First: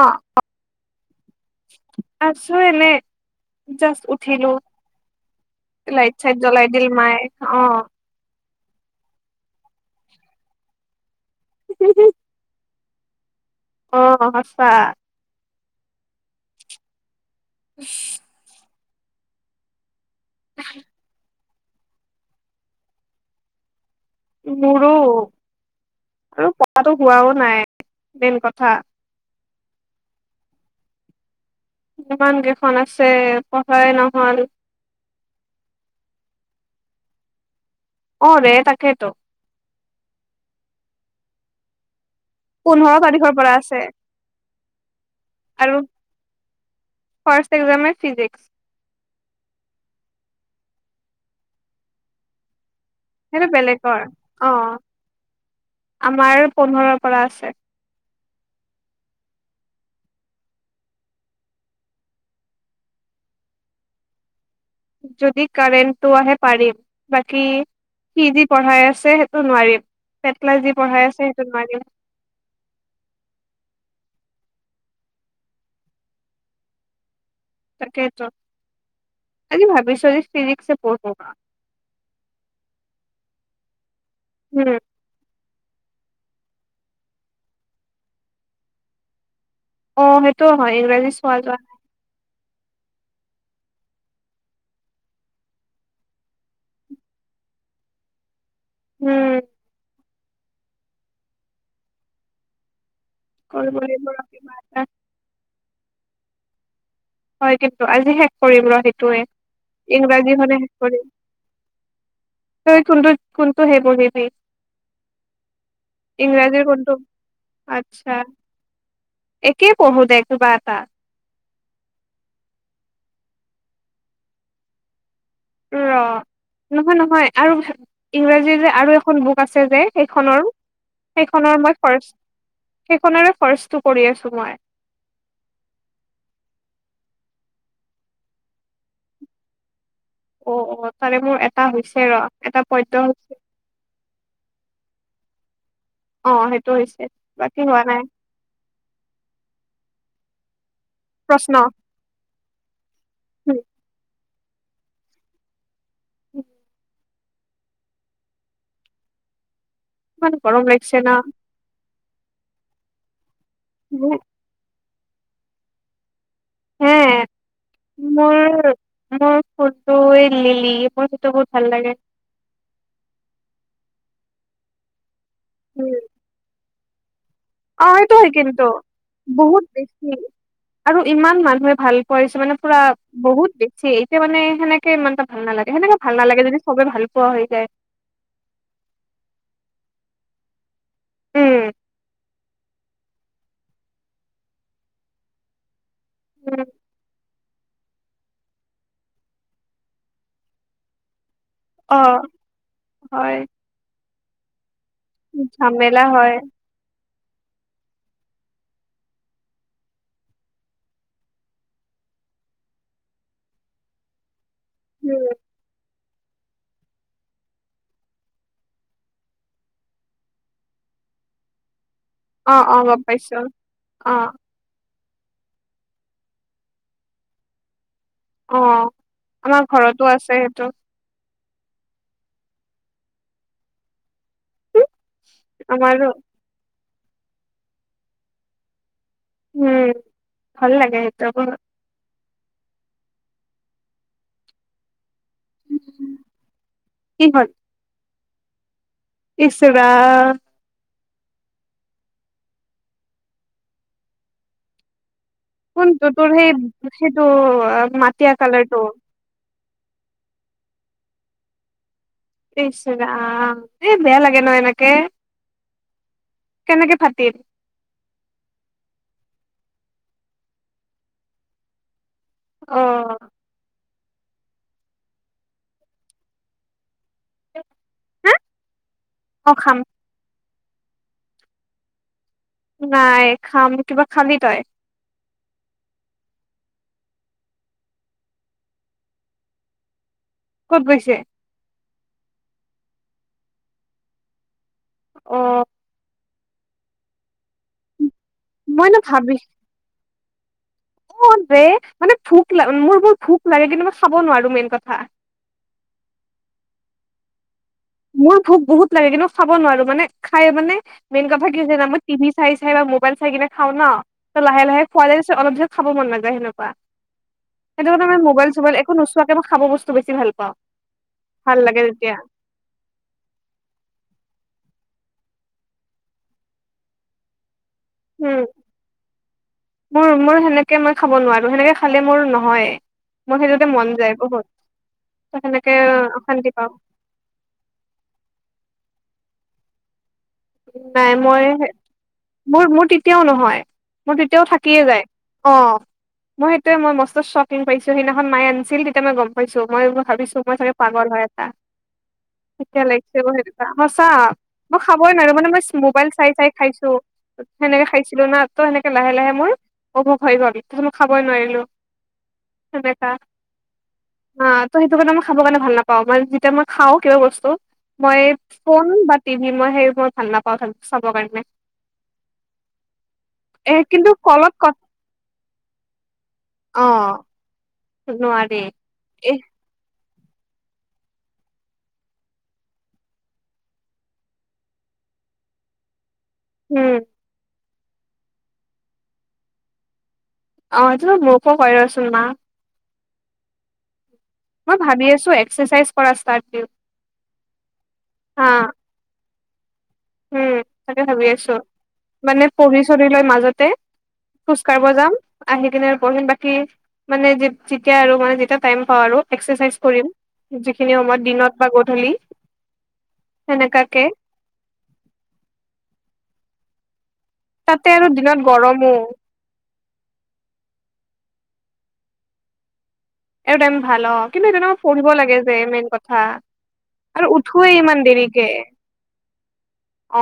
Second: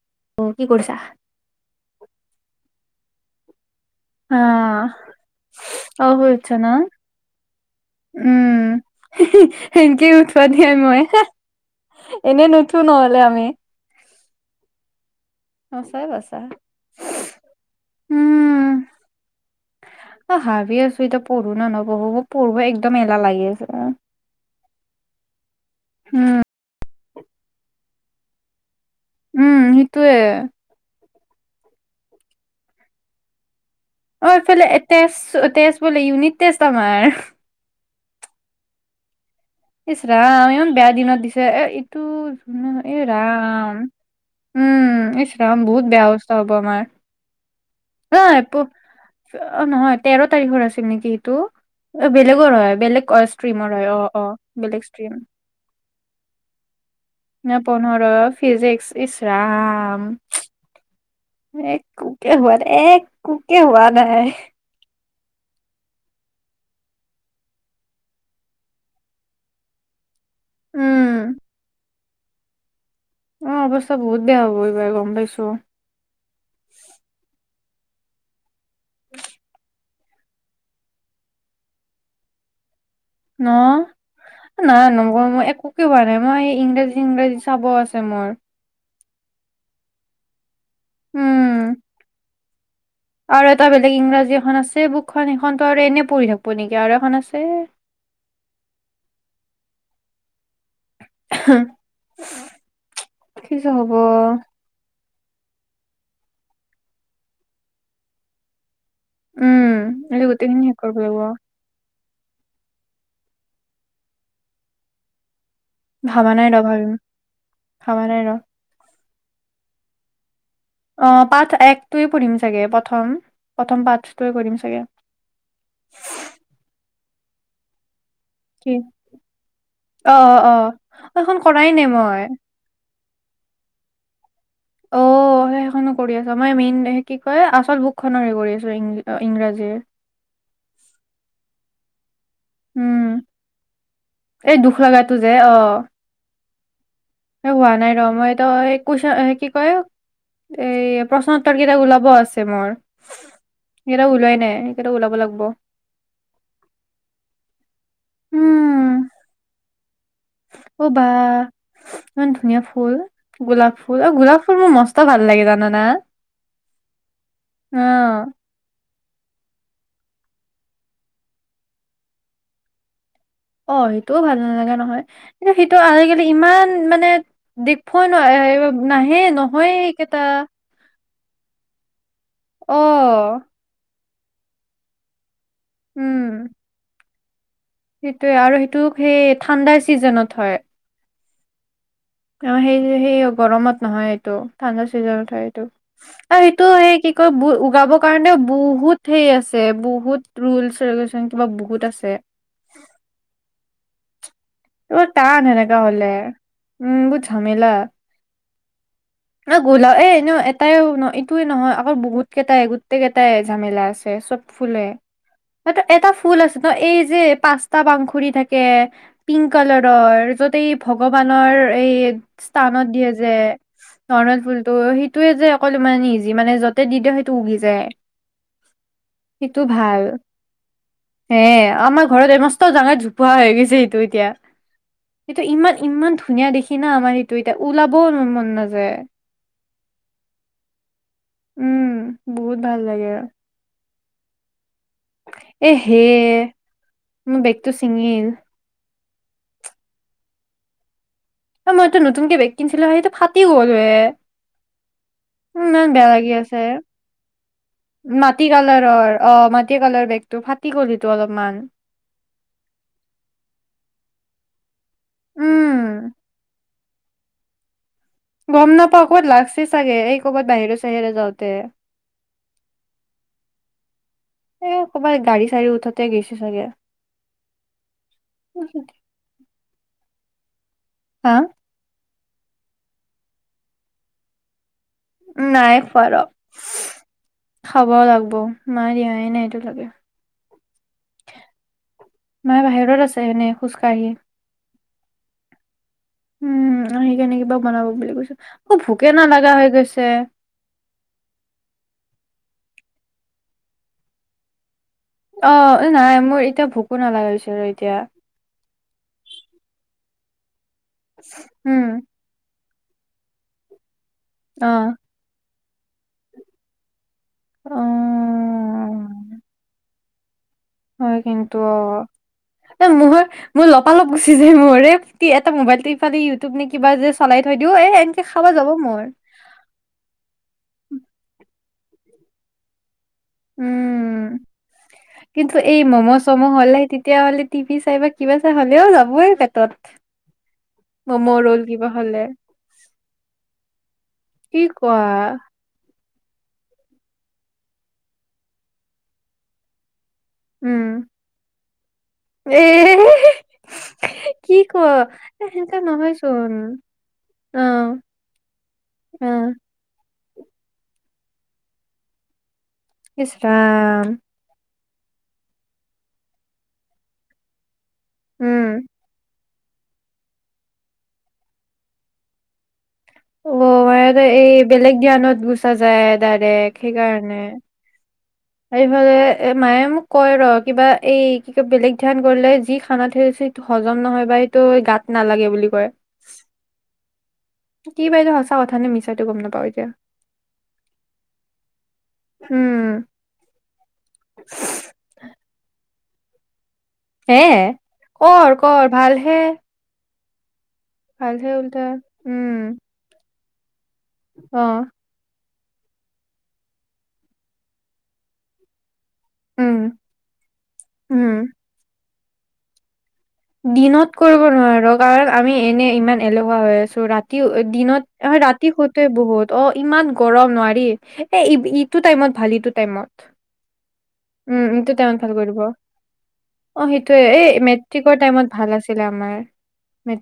অ কি কৰিছা? আছো এনেই জাষ্ট হা উঠিলো অ লাইট শুই চাইট উঠছা ন জ্বলাই দিল মায়ে অ সেনেকেই উঠোৱা দে মই হ এনেই নহলে আমি অ সঁচা অ চাই বছা উ অ [inaudible] অ ভাবি আছো পঢ়ো নে নপঢ়ো মোক পঢ়িব একদম এলাহ লাগি আছে মোৰো উম আৰু পঢ়াটো হোৱাও নাই মেন কথা উম সেইটোৱে ইমান কেইখন আছে পঢ়াই অ নহল এইফালে [unintelligible] আছো এটা ইউনি টেষ্ট তোমাৰ অ দে তাকেটো ইছৰাম ইমান বেয়া দিনত দিছে ই পোন্ধৰ এ তাৰিখৰ পৰা ৰাম আছে উম এ ৰাম আৰু বহুত বেয়া অৱস্থা হ'ব আমাৰ ফাৰ্ষ্ট এক্জামে হ ফিজিক্স প অ নহয় তেৰ কোন তাৰিখৰ আছিল নেকি এইটো বেলেগৰ হয় বেলেগৰ অ সেইটো ষ্ট্ৰিমৰ হয় অ বেলেগৰ অ অ বেলেগ ষ্ট্ৰীম আমাৰ পোন্ধৰৰ পৰা আছে ন পোন্ধৰ ফিজিক্স ইচৰাম এক কোকে হোৱা নাই এক কোকেহোৱা নাই যদি কাৰেণ্টটো আহে পাৰিম বাকী সি যি পঢ়াই আছে সেইটো নোৱাৰিম পেটলা যি উম পঢ়াই আছে সেই ত মাৰ অ অৱস্থা বহুত বেয়া হব এইবাৰ গম পাইছো তাকেতো আজি ভাবিছো চল্লিশ তিশচে [inaudible] ন নাই নম্বৰ মই এক একোকে হোৱা নাই মই ইংৰাজী সিংৰাজী চাব আছে মোৰ অ সেইটো হয় ইংৰাজী চোৱা যোৱা উম আৰু এটা বেলেগ ইংৰাজী এখন আছে বুকখন সেইখনতো আৰু এনে পঢ়ি থাকিব নেকি আৰু এখন আছে উম হা [unintelligible] [inaudible] হয় কিন্তু আজি শেষ কৰিম ৰ সেইটো উম আজি গোটেই খিনি শেষ কৰিব লাগিব তই কোনটো হে পঢ়িবি ভাবা নাই ইংৰাজীৰ ৰ কোনটো? ভাবিম ভাবা আচ্ছা নাই ৰ একেই পঢ়ো দে [inaudible] অ [unintelligible] একটোৱে পঢ়িম চাগে প্ৰথম প্ৰথম পাঠটোৱে কৰিম চাগে ৰ। নহয় নহয় আৰু ইংৰাজীৰ যে কি আৰু এখন বুক আছে যে। অ অ অ অ, সেইখন সেইখনৰ-সেইখনৰ কৰাই মই নাই ফাষ্ট, সেইখনৰে ফাষ্টটো কৰি আছো মই। অ সেইখনো কৰি আছো। মই মেইন কি কয় আচল বুকখনৰহে কৰি আছো অ ইংৰাজীৰ। অ, তাৰে মোৰ এটা হৈছে ৰ। এটা পদ্য উম, হৈছে। এই দুখ লগা তু যে অ। অ সেইটো হৈছে। হোৱা নাই ৰ। মই তো এ কুইছো কি কয় এই প্ৰশ্নোত্তৰ প্ৰশ্ন। কেইটাক ওলাব আছে। ছেমৰ ছেম উম, সেকেইটাও ওলোৱাই নাই সেইকেইটাও ওলাব' লাগব। [unintelligible] উম ইমান গৰম অ লাগছে বা ন। ইমান ধুনীয়া ফুল। গোলাপ ফুল আৰু গোলাপ ফুল মোৰ মস্ত ভাল লাগি জানা না ত হে, মোৰ মোৰ ফোনটো এ লিলি, মোৰ সেইটো বহুত ভাল লাগে। অ সেইটোও ভাল নালাগা নহয়। কি সেইটো উম, আজিকালি ইমান মান [unintelligible] অ দেখবৈ সেইটো হয় কিন্তু নোৱাৰ, নাহে বহুত নহয় এ বেছি সেইকেইটা। আৰু ইমান মানুহে ভাল কৰিছে মানে পুৰা অ', বহুত বেছি এই এয়া মানে সেনেকে মান ভাল নালাগে সেনেকে ভাল নালাগে উম যদি চবে ভাল পুৱা হৈ যায়। সেইটোয়ে আৰু সেইটো সেই ঠাণ্ডাৰ চিজনত হয়। উম অ সেই সেই গৰমত নহয় এইটো, ঠাণ্ডা চিজনত হয় এইটো। আৰু উম, সেইটো সেই কি কয় [unintelligible] লগাবৰ কাৰণে বহুত হেই আছে বহুত ৰুলচ, ৰেগুলেশচন কিবা বহুত অ, আছে হয়। এইবাৰ টান এনেকা ঝামেলা হলে, হয় উম বহুত ঝামেলা। ন গলাও এ এনেও এটাইও এইটোয়ে নহয় আকৌ বহুত কেইটাই গোটেই কেইটাই ঝামেলা আছে চব ফুলে উম, স এটা ফুল আছে ন এই যে পচ্তটা পাংখুৰি থাকে। পিংক কালাৰৰ য'তে এই ভগৱানৰ এই অ অ স্থানত গম দিয়ে যে পাইছো অ নৰ্মেল ফুলতটো সেই তে যে অকল ইমান ইজি মানে যতে দি দি সেইটো উগি যায়। অ', সেইটো আমাৰ ভাল ঘৰতো আছে সেইটো। হে আমাৰ ঘৰত এইমাষ্ট ডাঙাৰ জোপুা হৈ গৈছে সেইটো। কিয়া? সেইটো ইমান আমাৰো ইমান ধুনীয়া দেখি সিনা আমাৰ সেইটো এতিয়া ওলাবও ন মন নাযায়। উম ভাল লাগে সেইটো ব উম বহুত ভাল লাগে। এ হে মোৰ বেগতটো চিঙিল। ইচৰা মইতটো নতুনকে বেগ কিনিছিলো সেইটো ফাটি গ'ল হে। ইমান বেয়া কোনটো লাগি তোৰ সেই আছে সেইটো মাটিয় মাটি কালাৰটো? কালাৰৰ অ মাটি কালাৰ বেগটো ফাটি গ'ল সেইটো অলপমান। ইছ ৰাম, এই বেয়া লাগে ন এনকে। উম। কেনেকে ফাটিল? গম নাপাও ক'ত লাগছে চাগে, এই কৰ'বাত বাহিৰ চাহিৰে যাওঁতে। অ'। এ ক'ৰবাত গাড়ী চাড়ী উঠাতে গৈছে চাগে। হা [unintelligible] অ খাম হা? নাই খাম। কিবা খালি তাই? নাই খোৱা ৰ। খোৱাৰ খাব লাগিব মা দিয়াই নাই এইটো লাগে। কত গৈছে? মায় বাহিৰত আছে এনে খোজ কাঢ়ি। অ'। উম সেইকাৰনে কিবা বনাব বুলি কৈছো। অ মই ভোকে নালা হৈ গৈছে। অ' যে মানে ভোক ল মোৰ বু ভোক লাগে কিন্তু মই খাব নোৱাৰো মেইন কথা। অ' নাই মোৰ এতিয়া ভোকো নালাগা হৈছে এতিয়া মোৰ ভোক বহুত লাগে কিন্তু খাব নোৱাৰো মানে খায় মানে মেইন কথা কি হৈছে জানো উম মই টিভি আছে চাইজ সেইবা মোবাইল চাই কিনে খাওঁ ন। ত লাহে অ লাহে খোৱা যায়ছে অলপ পিছত খাব মন নাযায় সেনকুৱা। অ সেইটো কাৰনে মানে মোবাইল চোবাইল একো নোচোৱাকে মই খাব বস্তু টো বেছি ভাল পাওঁ। হয় কিন্তু। ভাল লাগে তেতিয়া এ মৰ মোৰ লপালপ গুচি যায় মোৰ এই এটা মোবাইলটো ইফালে ইউটিউব নে কিবা যে চলাই থৈ দিও এ এনকে উম খাবা যাব মোৰ মোৰ মোৰ সেনেকে মই খাব নোৱাৰো সেনেকে খালে মোৰ নহয়। উম কিন্তু সেনেকে এই ম'ম' চম' অশান্তি পাওঁ হ'লে তেতিয়া হলে টিভি চাই বা কিবা চাই হ'লেও যাবইে পেট তত। নাই মই মোৰ মোৰ তেতিয়াও নহয়, মোৰ তেতিয়াও কি থাকিয়ে কোৱা যায় অঁ। মই সেইটোৱে মই মস্ত শ্বকিং পাইছো সেইনাখন মাই আনিছিল তেতিয়া মই গম পাইছো মই ভাবিছো মই চাগে উম পাগল হয় এটা, এ তেতিয়া লাগিছে ক সেনকা সঁচা কি ক মই খা ই নাজা এ মানে মই সেনেকা মোবাইল চাই চাই নহয়চোন খাইছো অ সেনেকে খাইছিলো না তো সেনেকে লাহে অ লাহে মোৰ অভ্ক হৈ গ'ল তথ মো খাবই নোৱাৰিলো সেনেকা ইচ ৰাম হা ত' সেইটো কাৰণে মই খাব কাৰণে ভাল নাপাওঁ মানে যেতিয়া মই খাওঁ কিবা বস্তু মই উম, ফোন বাতিম মই সেই মই ভাল নাপাও চাব কাৰণে অ এ ম কিন্তু এই কলত ক বেলেগ জ্ঞানত গুচা যায় ডাইৰেক অ সেইকাৰণে [unintelligible] এইফালে এ মায়ে মোক কয় ৰ কিবা এই কি ক বেলেগ ধ্যান কৰিলে যি খানাত থৈ আছে সেইটো হজম নহয় বা সেইটো গাত নালাগে বুলি কয় উম কি বাইদেউ সঁচা কথা নে মিছাইতো গম নাপাও এতিয়া অটো মোকোকো ক ৰচোন মা উম, মই ভাবি আছো এক্সাৰচাইজ পৰা ষ্টাৰ্ট দিওঁ হে হা কৰ কৰ ভাল হে উম। তাকে ভাবি আছোঁ, উল্টা মানে উম, পঢ়ি চহী লৈ মাজত তে খোজ কাঢ়িব অ', যাম আহি কিনে আৰু পঢ়িম বাকি মানে যেতিয়া আৰু মানে যেতিয়া টাইম পাওঁ আৰু এক্সাৰচাইজ উম, কৰিম যিখিনি সময়ত উম। দিনত বা গধূলি সেনেকাকে দিনত কৰিব নোৱাৰো কাৰণ আমি এনে ইমান এলেহুৱা হৈ আছো ৰাতি। তাতে আৰু দিনত অ ৰাতি গৰমো বহুত অ। ইমান গৰম নোৱাৰি এই ইটো টাইমত ভাল টাইমত আৰু তাৰ ভাল অ কিন্তু উম তেনেকোৱা এইটো পঢ়িব টাইমত ভাল লাগে যে কৰিব মেইন কথা অ সেইটোয়ে আৰু এই উঠোৱেই ইমান মেট্ৰিকৰ টাইমত দেৰিকে ভাল আছিলে আমাৰ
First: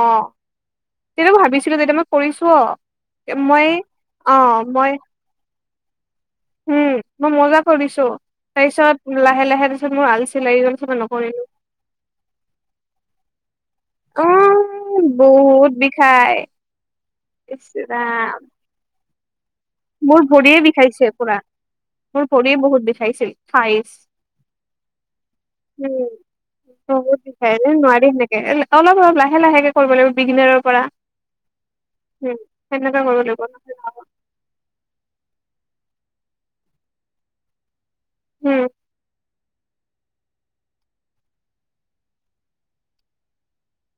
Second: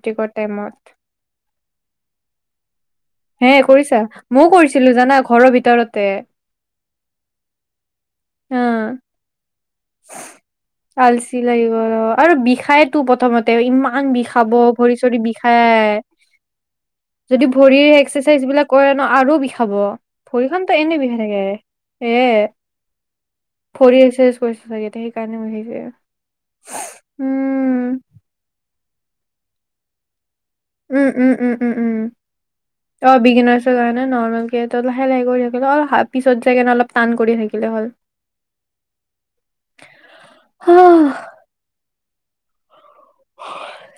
অ টাইমত তেতিয়া ভাবিছিলো যেতিয়া মই কৰিছো অ এ মই কৰিছা মই কৰিছিলো জানা ঘৰৰ ভিতৰত তে উম মই মজা কৰিছো অ তাৰ পিছত লাহে লাহে তাৰপিছত মোৰ আলচি লাগি গল তাৰপিছত মই আলচি নকৰিলো লাগি গল আৰু বিষাইতো প্ৰথমতে ইমান অ বিষাব ভৰি চৰি বিষাই যদি ইচ ভৰি ৰাম এক্সাৰচাইজ বিলাক কৰে ন আৰু খাব মোৰ ভৰি ভৰিয়ে খন এনে বিষাইছে বিষাই পুৰা থাকে এ মোৰ ভৰিয়ে বহুত বিষাইছিল ঠাইচ ভৰি একাৰচাইজ কৰিছ চাগে সেইকাৰণে হেৰী হয় হে নোৱাৰি হেনেকে অলপ অলপ লাহে লাহেকে কৰিব লাগ উম উম উম উম উম সেনেকে অ কৰিব লাগিব বিগিনাৰ ন গ না নৰমেল ঠিকে লাহে লাহে কৰি থাকিলে অল পিছত যাই কেনে অলপ টান কৰি থাকিলে হল উও আহ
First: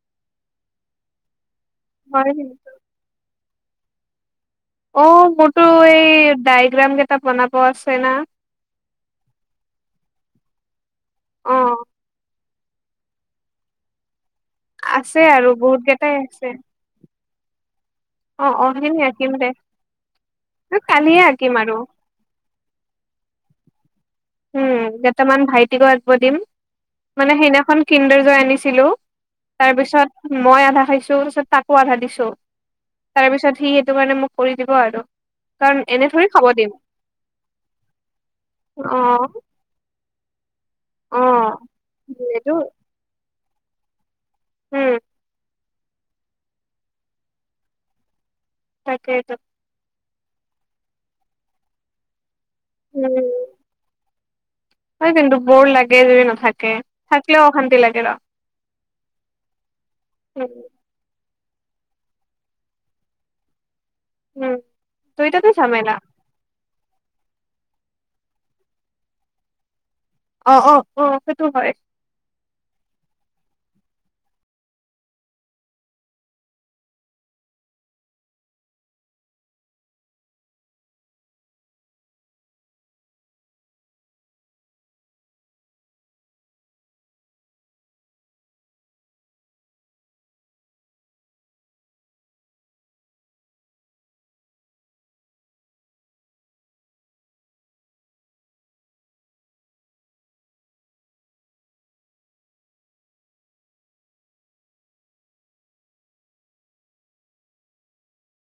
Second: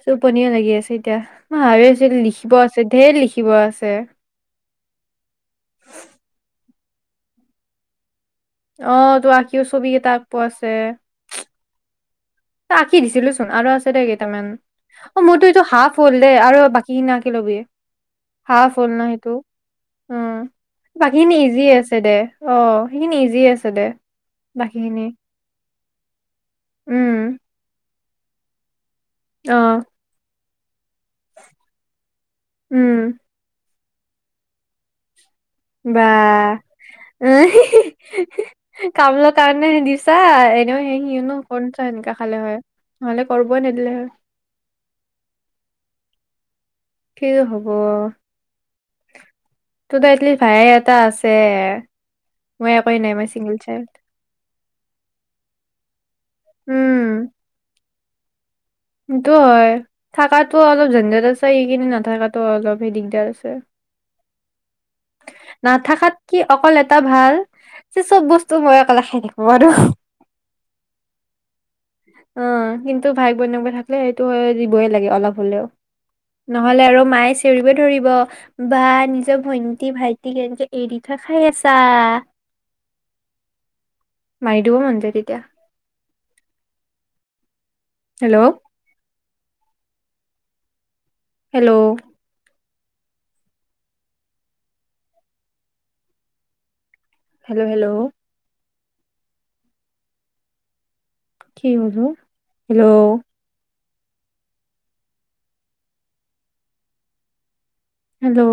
টোপনীয়া লাগি আছে এতিয়া। ভাবি আছিল হয় লিখিব কিন্তু। আছে ধেৰ লিখি। কিবা আছে অ মোৰতো এই ডাইগ্ৰাম কেইটা বনাব আছে না অ তো আঁকিও ছবি এটা আঁব পোৱা আছে অহ ত আঁকি দিছিলো চোন আৰু আছে দেই আছে অ মোৰতো আৰু এইটো বহুত হাফ কেইটাই হ'ল দেই আছে আৰু বাকি খিন আকি শিকি লবি। অ অ হাফ হ'ল সেইখিনি ন আঁকিম সেইটো দে। উম কালিয়ে বাকীখিনি আঁকিম ইজি আৰু আছে দে অ সেইখিনি ইজি আছে দে উ বাকীখিনি বটমান ভাইট দিনত আগব দিম মানে উম সেইদিনা খন কিণ্ডাজয় আনিছিলো। অ তাৰপিছত মই আধা খাইছো তোৰ পিছত তাকো আধা দিছো উম তাৰপিছত সি, সেইটো কাৰনে মোক কৰি দিব আৰু, - বা', উম্ - হী- হী- হী অ', কামলৰ কাৰণেহে দিম। পিছে আ, - এনেও সেই অ', সিওনো কনচা সেনেকা খালে এইটো হয়? নহ'লে, কৰিবই নিদিলে হয়। উম', কি হ'ব? তাকেইটো। তোৰ ত', এটলি ভায়ে এটা আছে। মই একুই নাই, মই উম, চিংগল চাইল্ড। হয়, কিন্তু বৰ লাগে যদি নাথাকে, উম থাকিলেও অশান্তি লাগে ৰ', - সেইটো হয়। উম, থাকাতো অলপ জনযেট আছে। তই এইকেইদিন নাথাকাতো অলপহে দিগদাৰ আছে। উম, দুইটাতে ঝামেলা নাথাকাত কি অকল এ', এটা ভাল যে চব বস্তু মই অকলে খাই থাকো আৰু। অ', - অ ', - অ', সেইটো হয়। অ ', কিন্তু ভাই- বইনাক বোৰ থাকিলে সেইটো হয় দিবই লাগে অলপ হলেও, ন'হলে আৰু মায়ে চিঞৰিব ধৰিব। বা নিজৰ ভন্টি- -ভাইটিক এনকে এৰি দি থৈ খাই আছা মাৰি দিব মন যায় তেতিয়া, হেল্ল', হেল্ল', হেল্ল', - হেল্ল', কি হ'ল অহ ', হেল্ল', - হেল্ল',